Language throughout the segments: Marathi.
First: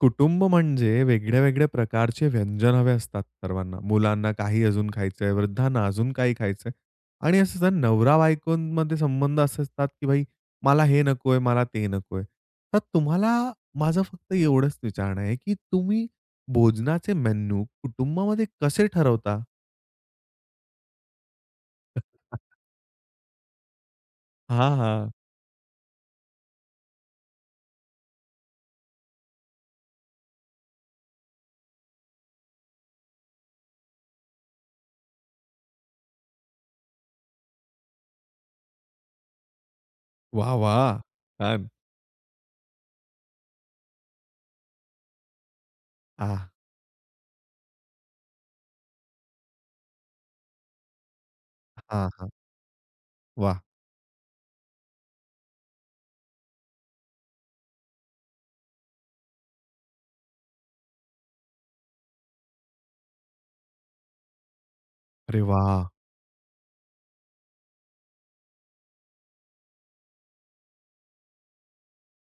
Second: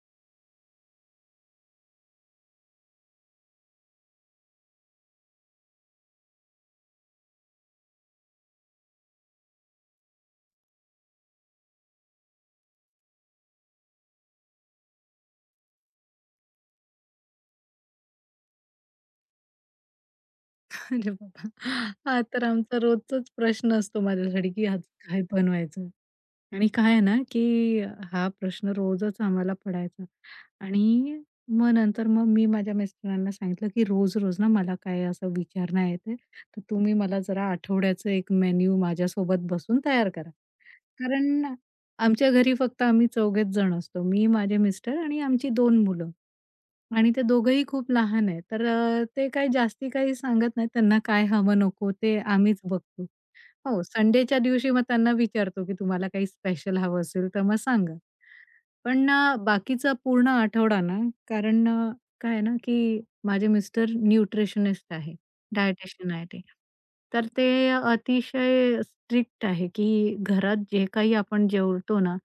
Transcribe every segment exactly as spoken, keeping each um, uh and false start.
कुटुंब म्हणजे वेगळ्या-वेगळ्या प्रकारचे व्यंजन हवे असतात सर्वांना. मुलांना काही अजून खायचंय, वृद्धांना अजून काही खायचंय आणि असं जर नवरा-बायकोंमध्ये संबंध असे असतात, की भाई मला हे नकोय, मला ते नकोय. तर तुम्हाला माझं फक्त एवढंच विचारणं आहे, की तुम्ही भोजनाचे मेनू कुटुंबामध्ये कसे ठरवता? अरे बाबा! हा तर आमचा रोजचाच प्रश्न असतो माझ्यासाठी, की हां, आज हां. काय बनवायचं? आणि काय आहे ना, की हा प्रश्न रोजच आम्हाला पडायचा आणि मग नंतर मग मी माझ्या मिस्टरांना सांगितलं, की रोज-रोज ना मला काय असं विचार नाही येत आहे. तर तुम्ही मला जरा आठवड्याचं एक मेन्यू माझ्यासोबत बसून तयार करा. वाह! वाह! कारण छान. आमच्या घरी फक्त आम्ही चौघेच जण असतो. मी, माझे मिस्टर आणि आमची दोन मुलं आ आणि ते दोघंही खूप लहान आहेत. तर अ, ते काही जास्ती काही सांगत नाहीत. त्यांना काय हवं नको हां, ते हां. आम्हीच बघतो. वाह! हो, संडेच्या दिवशी मग त्यांना विचारतो, की तुम्हाला काही स्पेशल हवं असेल तर मग सांगा. पण अ, बाकीचा पूर्ण आठवडा ना, कारण अ, काय आहे ना, की माझे मिस्टर न्यूट्रिशनिस्ट आहे, अरे वाह! डायटिशियन आहे ते. तर ते अतिशय स्ट्रिक्ट आहे, की घरात जे काही आपण जेवतो ना,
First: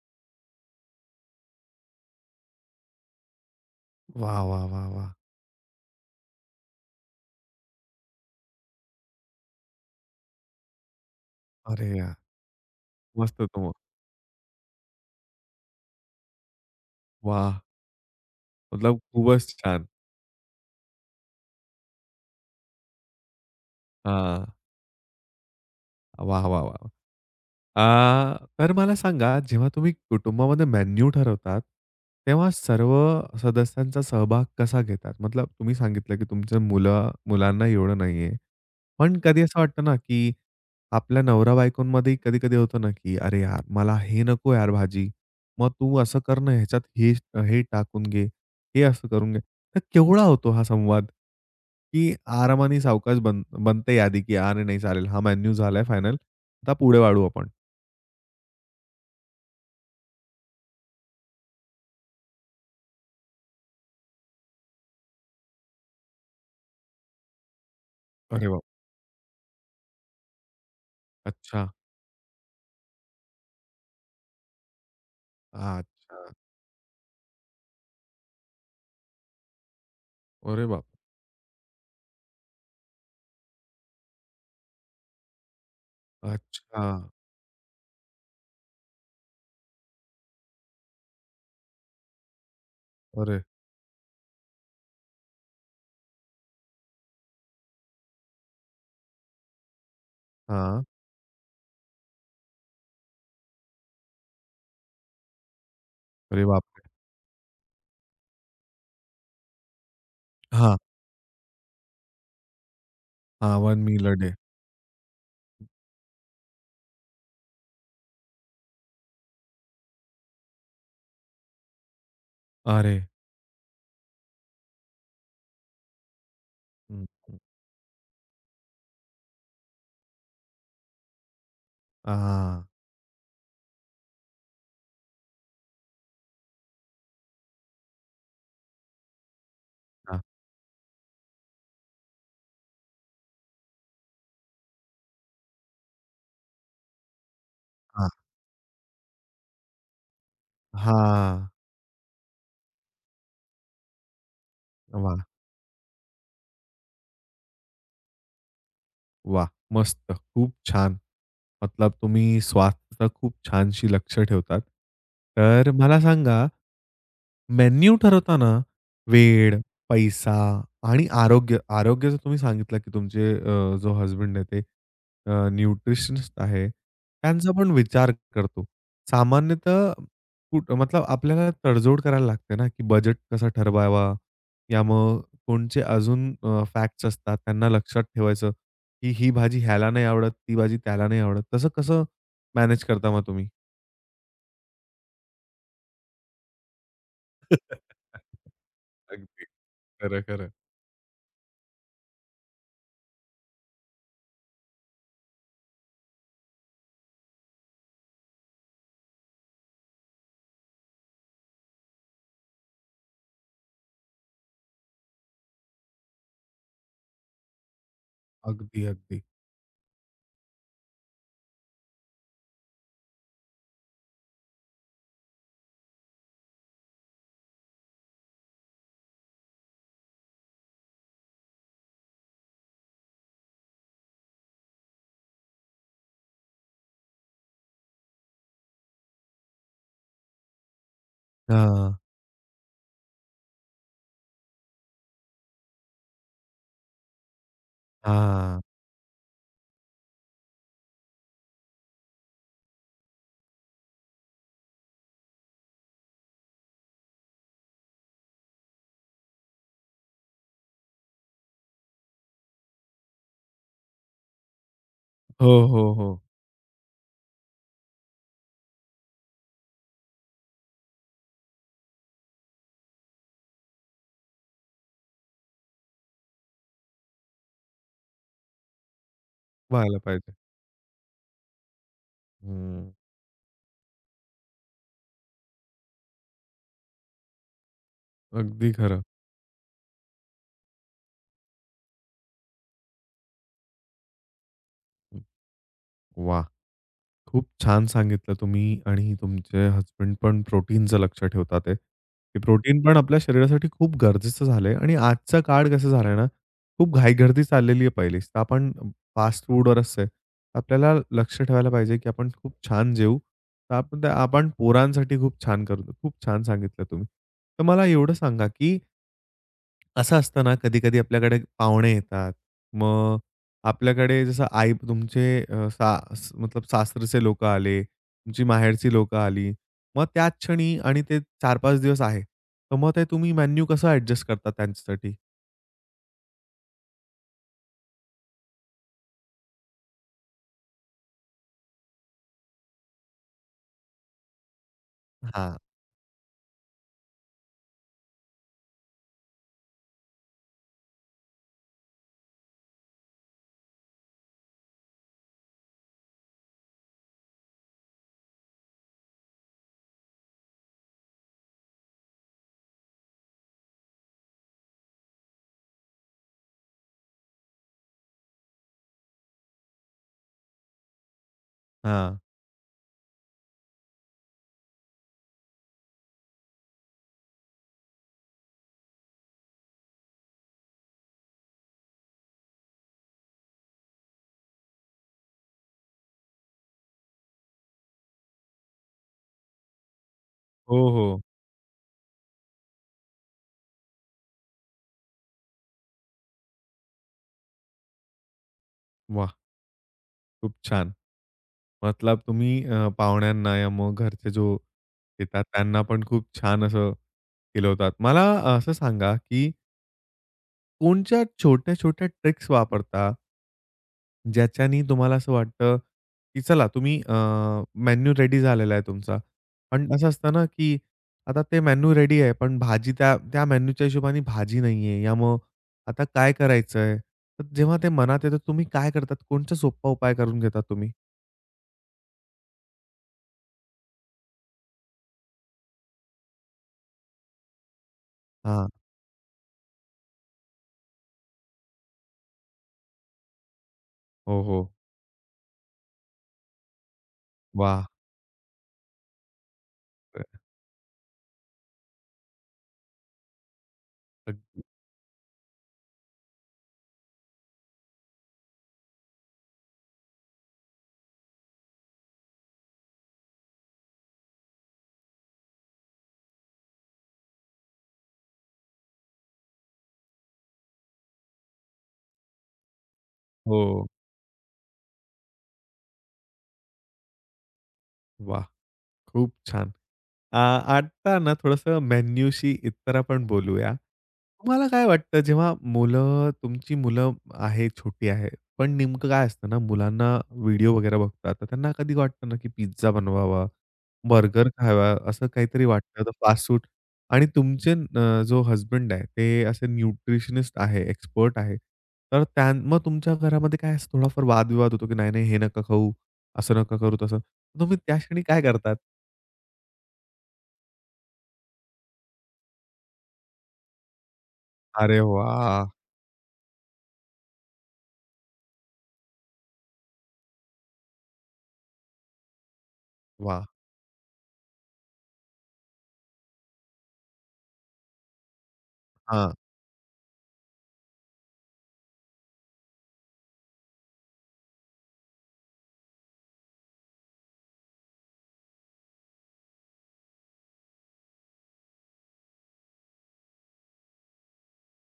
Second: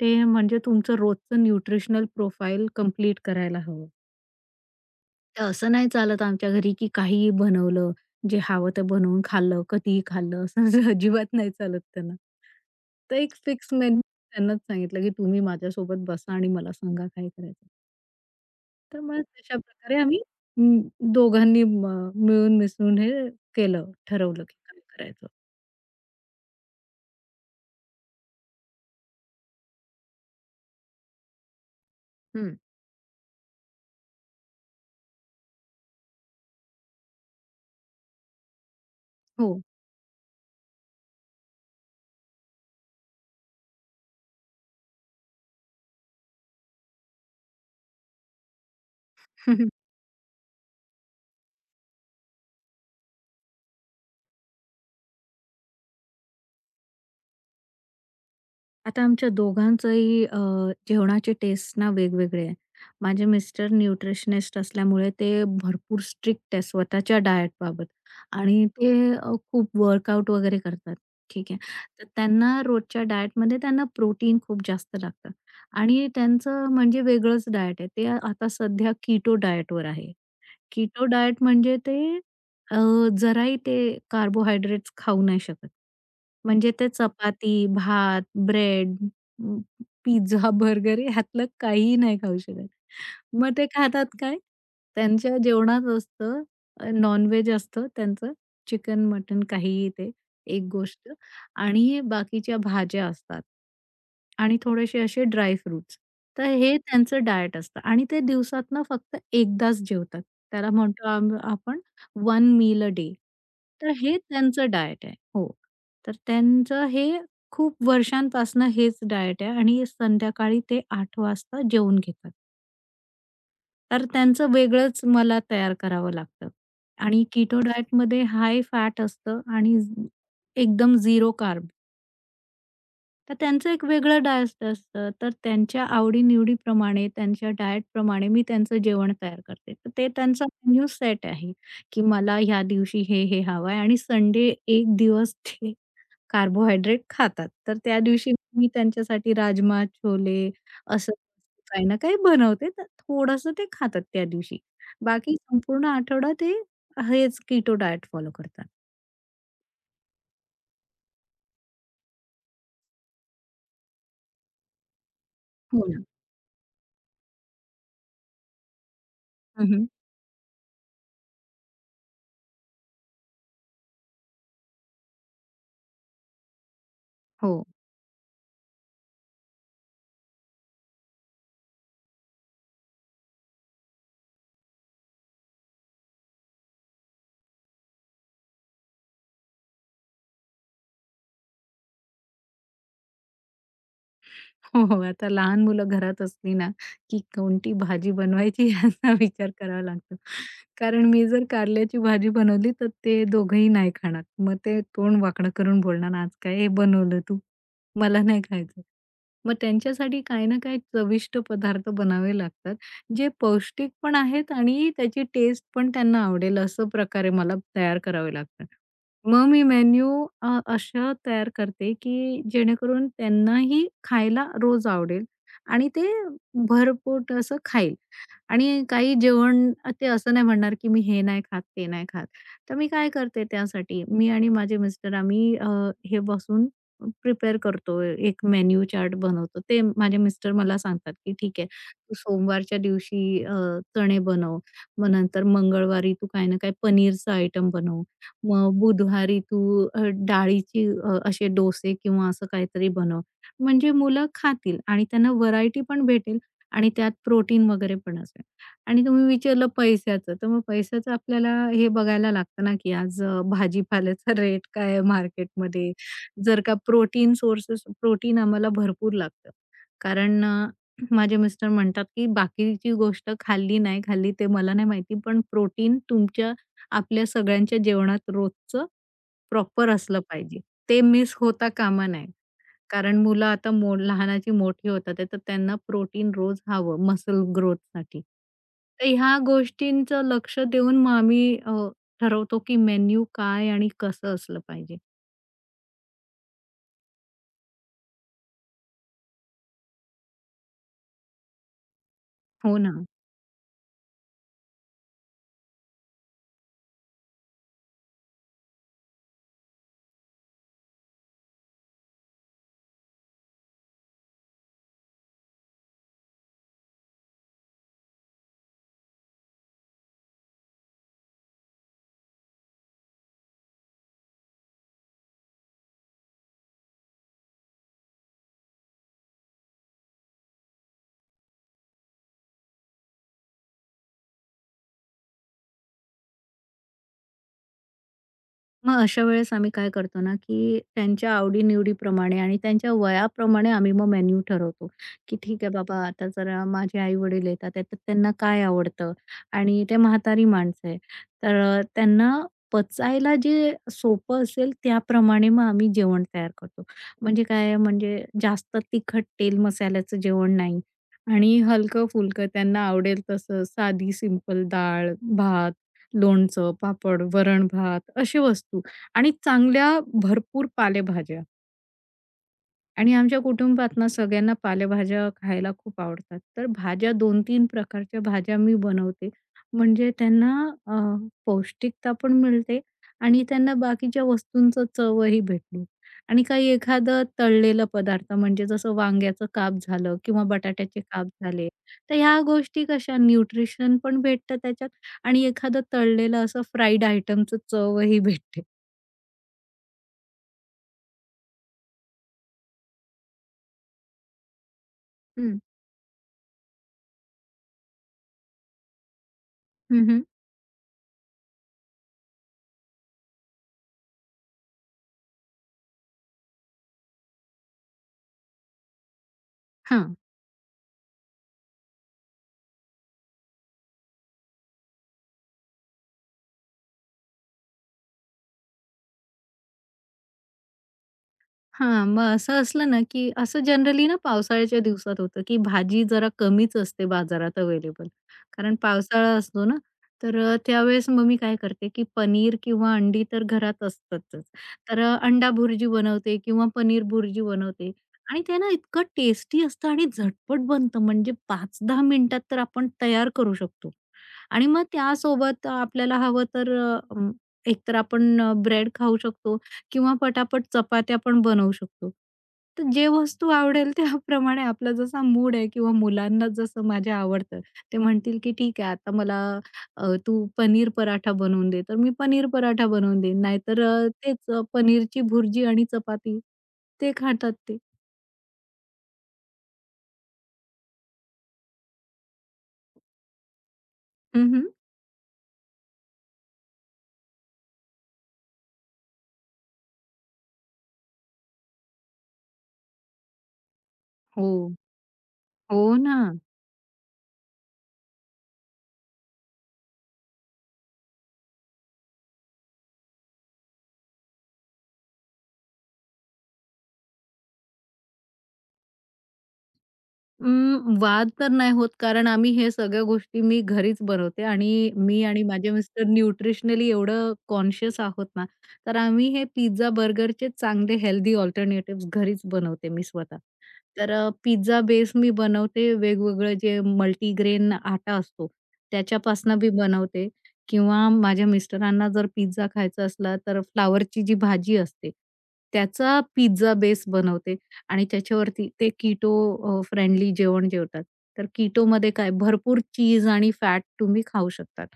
ते म्हणजे तुमचं रोजचं न्यूट्रिशनल प्रोफाइल कंप्लीट करायला हवं. वाह, वाह, वाह, वाह! तर असं नाही चालत आमच्या घरी, की काहीही बनवलं, जे हवं ते बनवून खाल्लं, कधीही खाल्लं, असं अजिबात नाही चालत अरे यार! त्यांना. तर एक मस्त तुम फिक्स मेनू त्यांनाच सांगितलं, की तुम्ही माझ्यासोबत बसा आणि मला सांगा काय वाह! करायचं. मतलब तर मग खूपच छान. तशाप्रकारे आम्ही अं, दोघांनी म मिळून मिसळून हे केलं, हां. ठरवलं, की काय करायचं. वाह, वाह, वाह! अ, तर मला सांगा, जेव्हा तुम्ही कुटुंबामध्ये मेन्यू ठरवतात, तेव्हा हं. सर्व सदस्यांचा सहभाग कसा घेतात? मतलब तुम्ही सांगितलं, की तुमच्या मुलं मुलांना एवढं नाहीये. पण कधी असं हो. वाटतं ना, की आपल्या नवरा-बायकोंमध्ये कधी-कधी होतं ना, की "अरे यार, मला हे नको यार भाजी. मग तू असं कर ना, ह्याच्यात हे हे टाकून घे, हे असं करून घे." तर केवढा होतो हा संवाद? की आरामाने सावकाश बन बनते यादी, की "अरे नाही चालेल, हा मेन्यू झालाय फायनल. आता पुढे वाढू आपण." आता आमच्या दोघांचंही अ, जेवणाचे टेस्ट ना वेगवेगळे आहे. माझे मिस्टर न्यूट्रिशनिस्ट असल्यामुळे ते भरपूर स्ट्रिक्ट आहे स्वतःच्या diet बाबत, अरे बाप! आणि ते अ, खूप वर्कआउट वगैरे करतात. ठीक आहे. अच्छा, तर त्यांना रोजच्या डाएटमध्ये त्यांना प्रोटीन खूप जास्त लागतं आणि अच्छा. त्यांचं म्हणजे वेगळंच डाएट आहे. ते आता सध्या कीटो डाएटवर आहे. अरे बाप! कीटो डाएट म्हणजे ते अ, जराही ते कार्बोहायड्रेट्स खाऊ नाही शकत. म्हणजे अच्छा. ते चपाती, भात, ब्रेड, अ, पिझ्झा, बर्गर ह्यातलं काहीही नाही खाऊ शकत. अरे मग ते खातात काय? त्यांच्या जेवणात असतं अ, नॉन असतं त्यांचं. चिकन, मटन काहीही ते एक हां. गोष्ट आणि बाकीच्या भाज्या असतात आणि थोडेसे असे ड्राय फ्रुट्स. अरे तर हे बापरे! त्यांचं डायट असतं आणि ते दिवसातनं फक्त एकदाच जेवतात. त्याला हां, म्हणतो आम आपण वन मील अ डे. हां. वन तर मील अ हे डे. त्यांचं डायट आहे. हो. तर त्यांचं हे खूप वर्षांपासनं हेच डायट आहे आणि संध्याकाळी ते आठ वाजता जेवून घेतात. अरे! तर त्यांचं वेगळंच मला तयार करावं लागतं हं, आणि हं. कीटो डायटमध्ये हाय फॅट असतं आणि एकदम झिरो कार्ब. हां, तर त्यांचं एक वेगळं डाएट असतं. तर त्यांच्या आवडी-निवडीप्रमाणे, त्यांच्या डाएटप्रमाणे मी त्यांचं जेवण तयार करते. तर ते हां, त्यांचा मेनू सेट आहे, की मला ह्या दिवशी हे, हे हवं आहे आणि संडे एक दिवस ते कार्बोहायड्रेट खातात. तर त्या हां, दिवशी मी त्यांच्यासाठी राजमा, छोले असं हां. काही ना काही बनवते. तर थोडंसं ते खातात त्या दिवशी. वाह! बाकी संपूर्ण आठवडा ते हेच कीटो डाएट फॉलो करतात. वाह! मस्त. खूप छान. मतलब तुम्ही स्वास्थ्याचं खूप छानशी लक्ष ठेवतात. तर हो मला ना. सांगा मेन्यू ठरवताना वेळ, हं, पैसा आणि आरोग्य. आरोग्याचं तुम्ही सांगितलं, की तुमचे अ, जो हसबंड आहे ते अ, न्यूट्रिशनिस्ट आहे. त्यांचा हो. पण विचार करतो. सामान्यतः कुठ मतलब आपल्याला तडजोड करायला लागते ना, की बजेट कसा ठरवावा? या मग कोणचे अजून फॅक्ट्स असतात त्यांना लक्षात ठेवायचं, की ही भाजी ह्याला नाही आवडत, ती भाजी त्याला नाही आवडत. तसं कसं मॅनेज करता मग तुम्ही? हो, हो. आता लहान मुलं घरात असली ना, की कोणती भाजी बनवायची याचा अगदी. विचार करावा लागतो. खरं, खरं. कारण मी जर कारल्याची भाजी बनवली, तर ते दोघंही नाही खाणार. मग ते तोंड वाकडं करून बोलणार, "आज काय हे बनवलं तू? मला नाही खायचं." मग त्यांच्यासाठी काही ना काही चविष्ट पदार्थ बनावे लागतात, जे पौष्टिक पण आहेत आणि त्याची टेस्ट पण त्यांना आवडेल, असं प्रकारे मला तयार करावे लागतात. अगदी, अगदी. मग मी मेन्यू अ, अशा तयार करते, की जेणेकरून त्यांनाही खायला रोज आवडेल आणि ते भरपोट असं खाईल आणि काही जेवण अ, ते असं नाही म्हणणार, की मी हे नाही खात, ते नाही खात. तर मी काय करते त्यासाठी मी आणि माझे मिस्टर आम्ही अ, हे बसून प्रिपेअर करतो. एक मेन्यू चार्ट बनवतो. ते माझे मिस्टर मला सांगतात, की "ठीक आहे, हां, तू सोमवारच्या दिवशी अ, चणे बनव. मग नंतर मंगळवारी तू काही ना काही पनीरचं आयटम बनव. हां. मग बुधवारी तू अ, डाळीची अ, असे डोसे किंवा असं काहीतरी बनव. म्हणजे मुलं खातील आणि त्यांना व्हरायटी पण भेटेल आणि त्यात प्रोटीन वगैरे पण असेल. आणि तुम्ही विचारलं पैशाचं, तर मग पैशाचं आपल्याला हे बघायला लागतं ना, की आज अ, भाजीपाल्याचा रेट काय आहे हो, हो, मार्केटमध्ये. हो. जर का प्रोटीन सोर्सेस प्रोटीन आम्हाला भरपूर लागतं. कारण अ, माझे मिस्टर म्हणतात, की "बाकीची गोष्ट खाल्ली नाही खाल्ली ते मला नाही माहिती, पण प्रोटीन तुमच्या आपल्या सगळ्यांच्या जेवणात रोजचं प्रॉपर व्हायला असलं पाहिजे. पाहिजे. ते मिस होता कामा नये. हं. कारण मुलं आता मो लहानाची मोठी होतात आहे, तर त्यांना प्रोटीन रोज हवं मसल ग्रोथसाठी. अगदी खरं. तर ह्या गोष्टींचं लक्ष देऊन मग आम्ही अ, ठरवतो की मेन्यू काय आणि कसं असलं पाहिजे. वाह! खूप छान सांगितलं तुम्ही आणि तुमचे हसबंड पण प्रोटीनचं लक्ष ठेवतात आहे. की हो प्रोटीन ना. पण आपल्या शरीरासाठी खूप गरजेचं झालं आहे आणि आजचा काळ कसं झाला आहे ना, खूप घाईगर्दी चाललेली आहे पहिलीच. तर आपण फास्ट फूडवरच आहे. आपल्याला लक्ष ठेवायला पाहिजे की आपण खूप छान जेवू. तर आपण आपण पोरांसाठी खूप छान करतो. खूप छान सांगितलं तुम्ही. तर मला एवढं सांगा की असं असतं ना, कधी-कधी आपल्याकडे पाहुणे येतात. मग आपल्याकडे जसं आई तुमचे अ, सा स- मतलब सासरचे लोकं आले, तुमची माहेरची लोकं आली. मग त्याच क्षणी आणि ते चार पाच दिवस आहे. तर मग ते तुम्ही मेन्यू कसं ॲडजस्ट करता त्यांच्यासाठी? मग अशा वेळेस आम्ही काय करतो ना, की त्यांच्या आवडी-निवडीप्रमाणे आणि त्यांच्या वयाप्रमाणे आम्ही मग मेन्यू ठरवतो, की हां, ठीक आहे बाबा आता जरा माझे आई-वडील येतात आहे, तर त्यांना काय आवडतं आणि ते म्हातारी माणसं आहे. तर अ, त्यांना पचायला जे सोपं असेल त्याप्रमाणे मग आम्ही जेवण तयार करतो. म्हणजे काय आहे, म्हणजे जास्त तिखट तेल-मसाल्याचं जेवण नाही आणि हलकं-फुलकं त्यांना आवडेल तसं साधी सिंपल डाळ, भात लोणचं, पापड, वरण-भात अशी वस्तू आणि चांगल्या भरपूर पालेभाज्या. हां. आणि आमच्या कुटुंबात ना सगळ्यांना पालेभाज्या खायला खूप आवडतात. तर भाज्या दोन-तीन प्रकारच्या भाज्या मी बनवते. म्हणजे त्यांना अ, पौष्टिकता पण मिळते आणि त्यांना बाकीच्या वस्तूंचं चवही भेटली. आणि काही एखादं तळलेला पदार्थ म्हणजे जसं वांग्याचं काप झालं किंवा हो, बटाट्याचे हो. काप झाले. तर ह्या गोष्टी कशा न्यूट्रिशन पण भेटतं त्याच्यात आणि एखादं तळलेलं असं फ्राईड आयटमचं चवही भेटते. वाह! खूप छान. मतलब तुम्ही अ, पाहुण्यांना या मग घरचे जो येतात हं. त्यांना पण खूप छान असं केलं होतात. मला असं सांगा, की हं, हं. कोणत्या छोट्या-छोट्या ट्रिक्स वापरता ज्याच्यानी तुम्हाला असं वाटतं, की चला तुम्ही अ, रेडी झालेला आहे तुमचा. पण असं हां. असतं ना, की आता ते मेनू रेडी आहे, पण भाजी त्या त्या मेनूच्या हिशोबाने भाजी नाही आहे. या मग आता काय करायचंय? तर जेव्हा ते मनात येतं, तुम्ही काय करतात? कोणचा सोपा उपाय करून घेता तुम्ही? हां, मग असं असलं ना, की असं जनरली ना पावसाळ्याच्या दिवसात होतं, की भाजी जरा कमीच असते बाजारात अवेलेबल. हां. कारण पावसाळा असतो ना, तर अ, त्यावेळेस मग मी काय करते, की पनीर किंवा अंडी तर घरात हो, असतातच. हो. तर अ, अंडा भुर्जी बनवते किंवा पनीर भुर्जी वाह! बनवते आणि ते ना इतकं टेस्टी असतं आणि झटपट बनतं. म्हणजे पाच-दहा मिनिटात तर आपण तयार करू शकतो. अ, आणि मग त्यासोबत आपल्याला हवं तर अ, अम, एकतर आपण ब्रेड खाऊ शकतो किंवा पटापट चपात्या पण बनवू शकतो. तर जे वस्तू आवडेल त्याप्रमाणे आपला जसा मूड आहे किंवा मुलांना जसं माझ्या आवडतं, ते म्हणतील की "ठीक आहे आता मला अ, तू पनीर पराठा बनवून दे." तर मी पनीर पराठा बनवून देईन. नाहीतर हो. अ, तेच अ, पनीरची भुर्जी आणि चपाती ते खातात ते. वाह! खूप छान. अ, आता ना थोडंसं मेन्यूशी इतर आपण बोलूया. हं, हं. तुम्हाला काय वाटतं जेव्हा मुलं तुमची मुलं आहे, छोटी आहे. पण नेमकं काय असतं ना, मुलांना व्हिडिओ वगैरे बघतात. तर त्यांना कधी वाटतं ना, की पिझ्झा बनवावा, बर्गर हो. खावा, असं काहीतरी हो वाटतं. तर ना. फास्ट फूड आणि तुमचे अ, जो हसबंड आहे, ते असे न्यूट्रिशनिस्ट आहे, एक्सपर्ट आहे. तर त्या मग तुमच्या घरामध्ये काय असं थोडाफार वादविवाद होतो, की नाही, नाही, हे नका खाऊ, असं नका करू, तसं. तुम्ही त्या क्षणी काय करतात? अं, वाद तर नाही होत कारण आम्ही हे सगळ्या गोष्टी मी घरीच बनवते आणि अरे मी आणि वाह! माझे मिस्टर न्यूट्रिशनली एवढं कॉन्शियस आहोत ना, तर आम्ही हे पिझ्झा, बर्गरचे चांगले हेल्दी अल्टरनेटिव्हज घरीच बनवते मी स्वतः. वाह! तर अ, पिझ्झा बेस मी बनवते. वेगवेगळं जे मल्टीग्रेन आटा असतो हां, त्याच्यापासनं मी बनवते किंवा माझ्या मिस्टरांना जर पिझ्झा खायचा असला तर फ्लॉवरची जी भाजी असते, त्याचा पिझ्झा बेस बनवते. आणि त्याच्यावरती ते कीटो फ्रेंडली जेवण जेवतात. तर कीटोमध्ये काय भरपूर चीज आणि फॅट तुम्ही खाऊ शकतात.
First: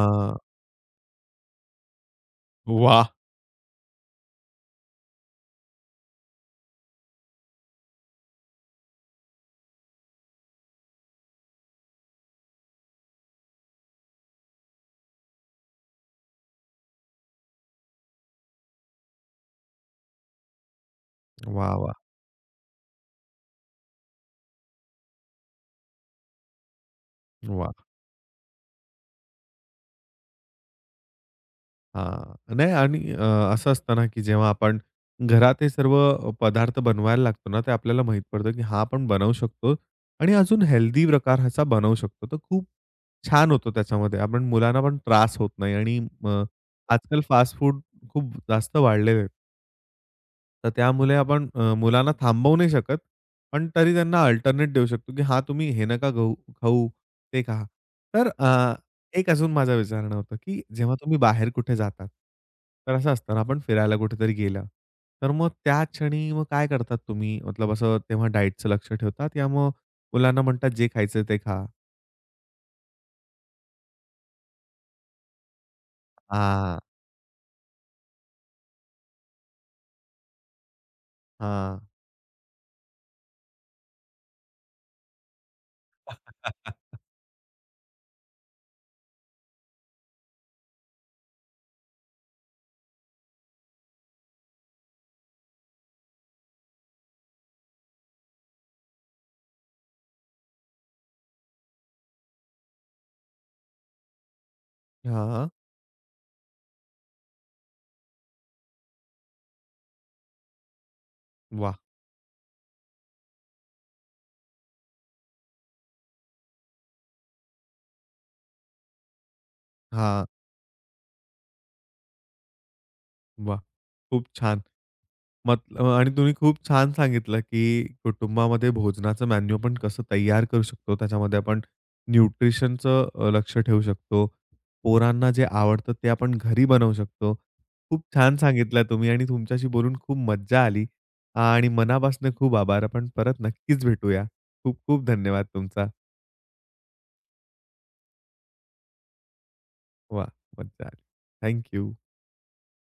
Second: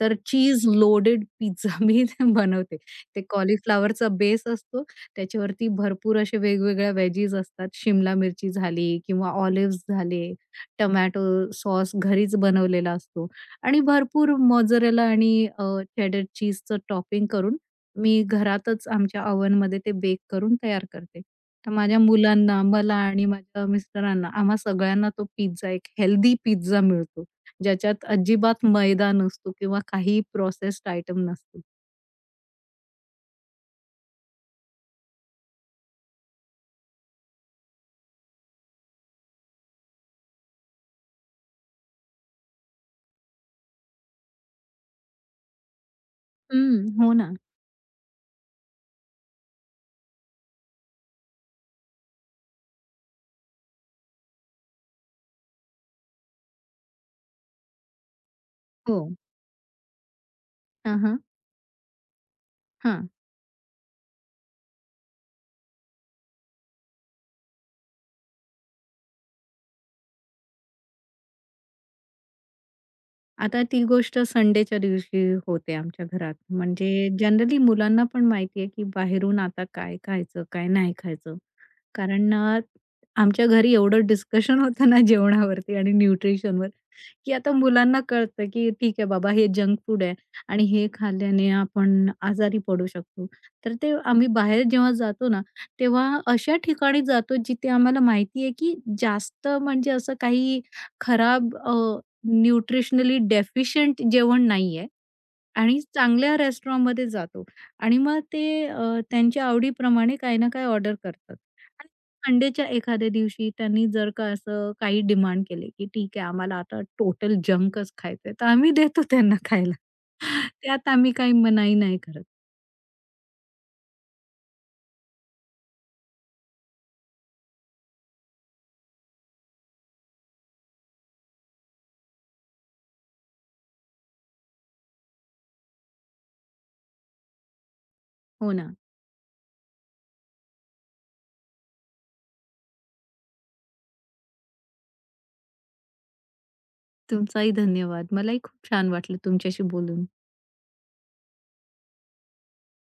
तर चीज लोडेड पिझ्झा मी ते बनवते. वाह! ते कॉलीफ्लॉवरचा बेस असतो. त्याच्यावरती भरपूर असे वेगवेगळ्या वेजीज असतात. शिमला मिरची झाली किंवा ऑलिव्हज झाले, टोमॅटो सॉस घरीच बनवलेला असतो आणि भरपूर मोझरेला आणि अ, चेडर चीजचं टॉपिंग करून मी घरातच आमच्या ओव्हनमध्ये ते बेक करून तयार करते. तर वाह, वाह! माझ्या मुलांना, मला आणि माझ्या मिस्टरांना, आम्हा सगळ्यांना तो पिझ्झा एक हेल्दी पिझ्झा मैदा मिळतो, वाह! ज्याच्यात अजिबात मैदा नसतो किंवा काही प्रोसेस्ड आयटम नसतो. हां. नाही आणि अ, असं असतं ना, की जेव्हा आपण घरात हे सर्व पदार्थ बनवायला लागतो ना, ते आपल्याला माहीत पडतं, की हा आपण बनवू शकतो आणि अजून हेल्दी प्रकार असा बनवू शकतो. तर खूप छान होतो त्याच्यामध्ये. आपण मुलांना पण त्रास होत नाही आणि अ, हं, हो आजकाल ना. फास्ट फूड खूप जास्त वाढलेले आहेत. तर त्यामुळे आपण अ, मुलांना थांबवू नाही शकत. पण तरी त्यांना अल्टरनेट देऊ शकतो, की "हां, तुम्ही हे नका खाऊ खाऊ, ते खा." तर अ, हो. एक अजून माझं विचारणं होतं, की जेव्हा हां, तुम्ही हां. बाहेर कुठे जातात, तर हां. असं असतं ना, आपण फिरायला कुठेतरी गेला, तर मग त्या क्षणी मग काय करतात तुम्ही? मतलब असं तेव्हा डाएटचं लक्ष ठेवतात या मग मुलांना म्हणतात जे खायचं ते खा? आता ती गोष्ट संडेच्या दिवशी होते आमच्या घरात. हां. म्हणजे जनरली मुलांना पण माहिती आहे, की बाहेरून आता काय खायचं, काय नाही खायचं. हां. कारण अ, आमच्या घरी एवढं डिस्कशन होतं ना जेवणावरती आणि न्यूट्रिशनवर, की आता मुलांना कळतं, की ठीक आहे बाबा हे जंक फूड आहे आणि हे खाल्ल्याने आपण आजारी पडू शकतो. तर ते आम्ही बाहेर जेव्हा जातो ना, तेव्हा अशा ठिकाणी जातो जिथे आम्हाला माहिती आहे, की जास्त म्हणजे असं काही खराब न्यूट्रिशनली डेफिशियंट जेवण नाहीये. हां. आणि चांगल्या रेस्टॉरंटमध्ये जातो आणि मग ते अ, त्यांच्या आवडीप्रमाणे काही ना काही ऑर्डर करतात. वाह! आणि संडेच्या एखाद्या दिवशी त्यांनी जर का असं काही डिमांड केले, की "ठीक आहे, आम्हाला आता टोटल जंकच खायचंय." तर आम्ही देतो त्यांना खायला. हां. त्यात आम्ही काही मनाई नाही करत. वाह! खूप छान. मग अ, आणि तुम्ही खूप छान सांगितलं, की कुटुंबामध्ये भोजनाचं मेन्यू आपण कसं तयार करू शकतो. त्याच्यामध्ये आपण न्यूट्रिशनचं अ, लक्ष ठेवू शकतो. पोरांना जे आवडतं ते आपण घरी बनवू शकतो. खूप छान हो ना. सांगितलं तुम्ही आणि तुमच्याशी बोलून खूप मज्जा आली आणि मनापासून खूप आभार. आपण परत नक्कीच भेटूया. खूप खूप धन्यवाद तुमचा. तुमचाही धन्यवाद. मलाही खूप छान वाटलं तुमच्याशी बोलून. वाह! मज्जा आली. थँक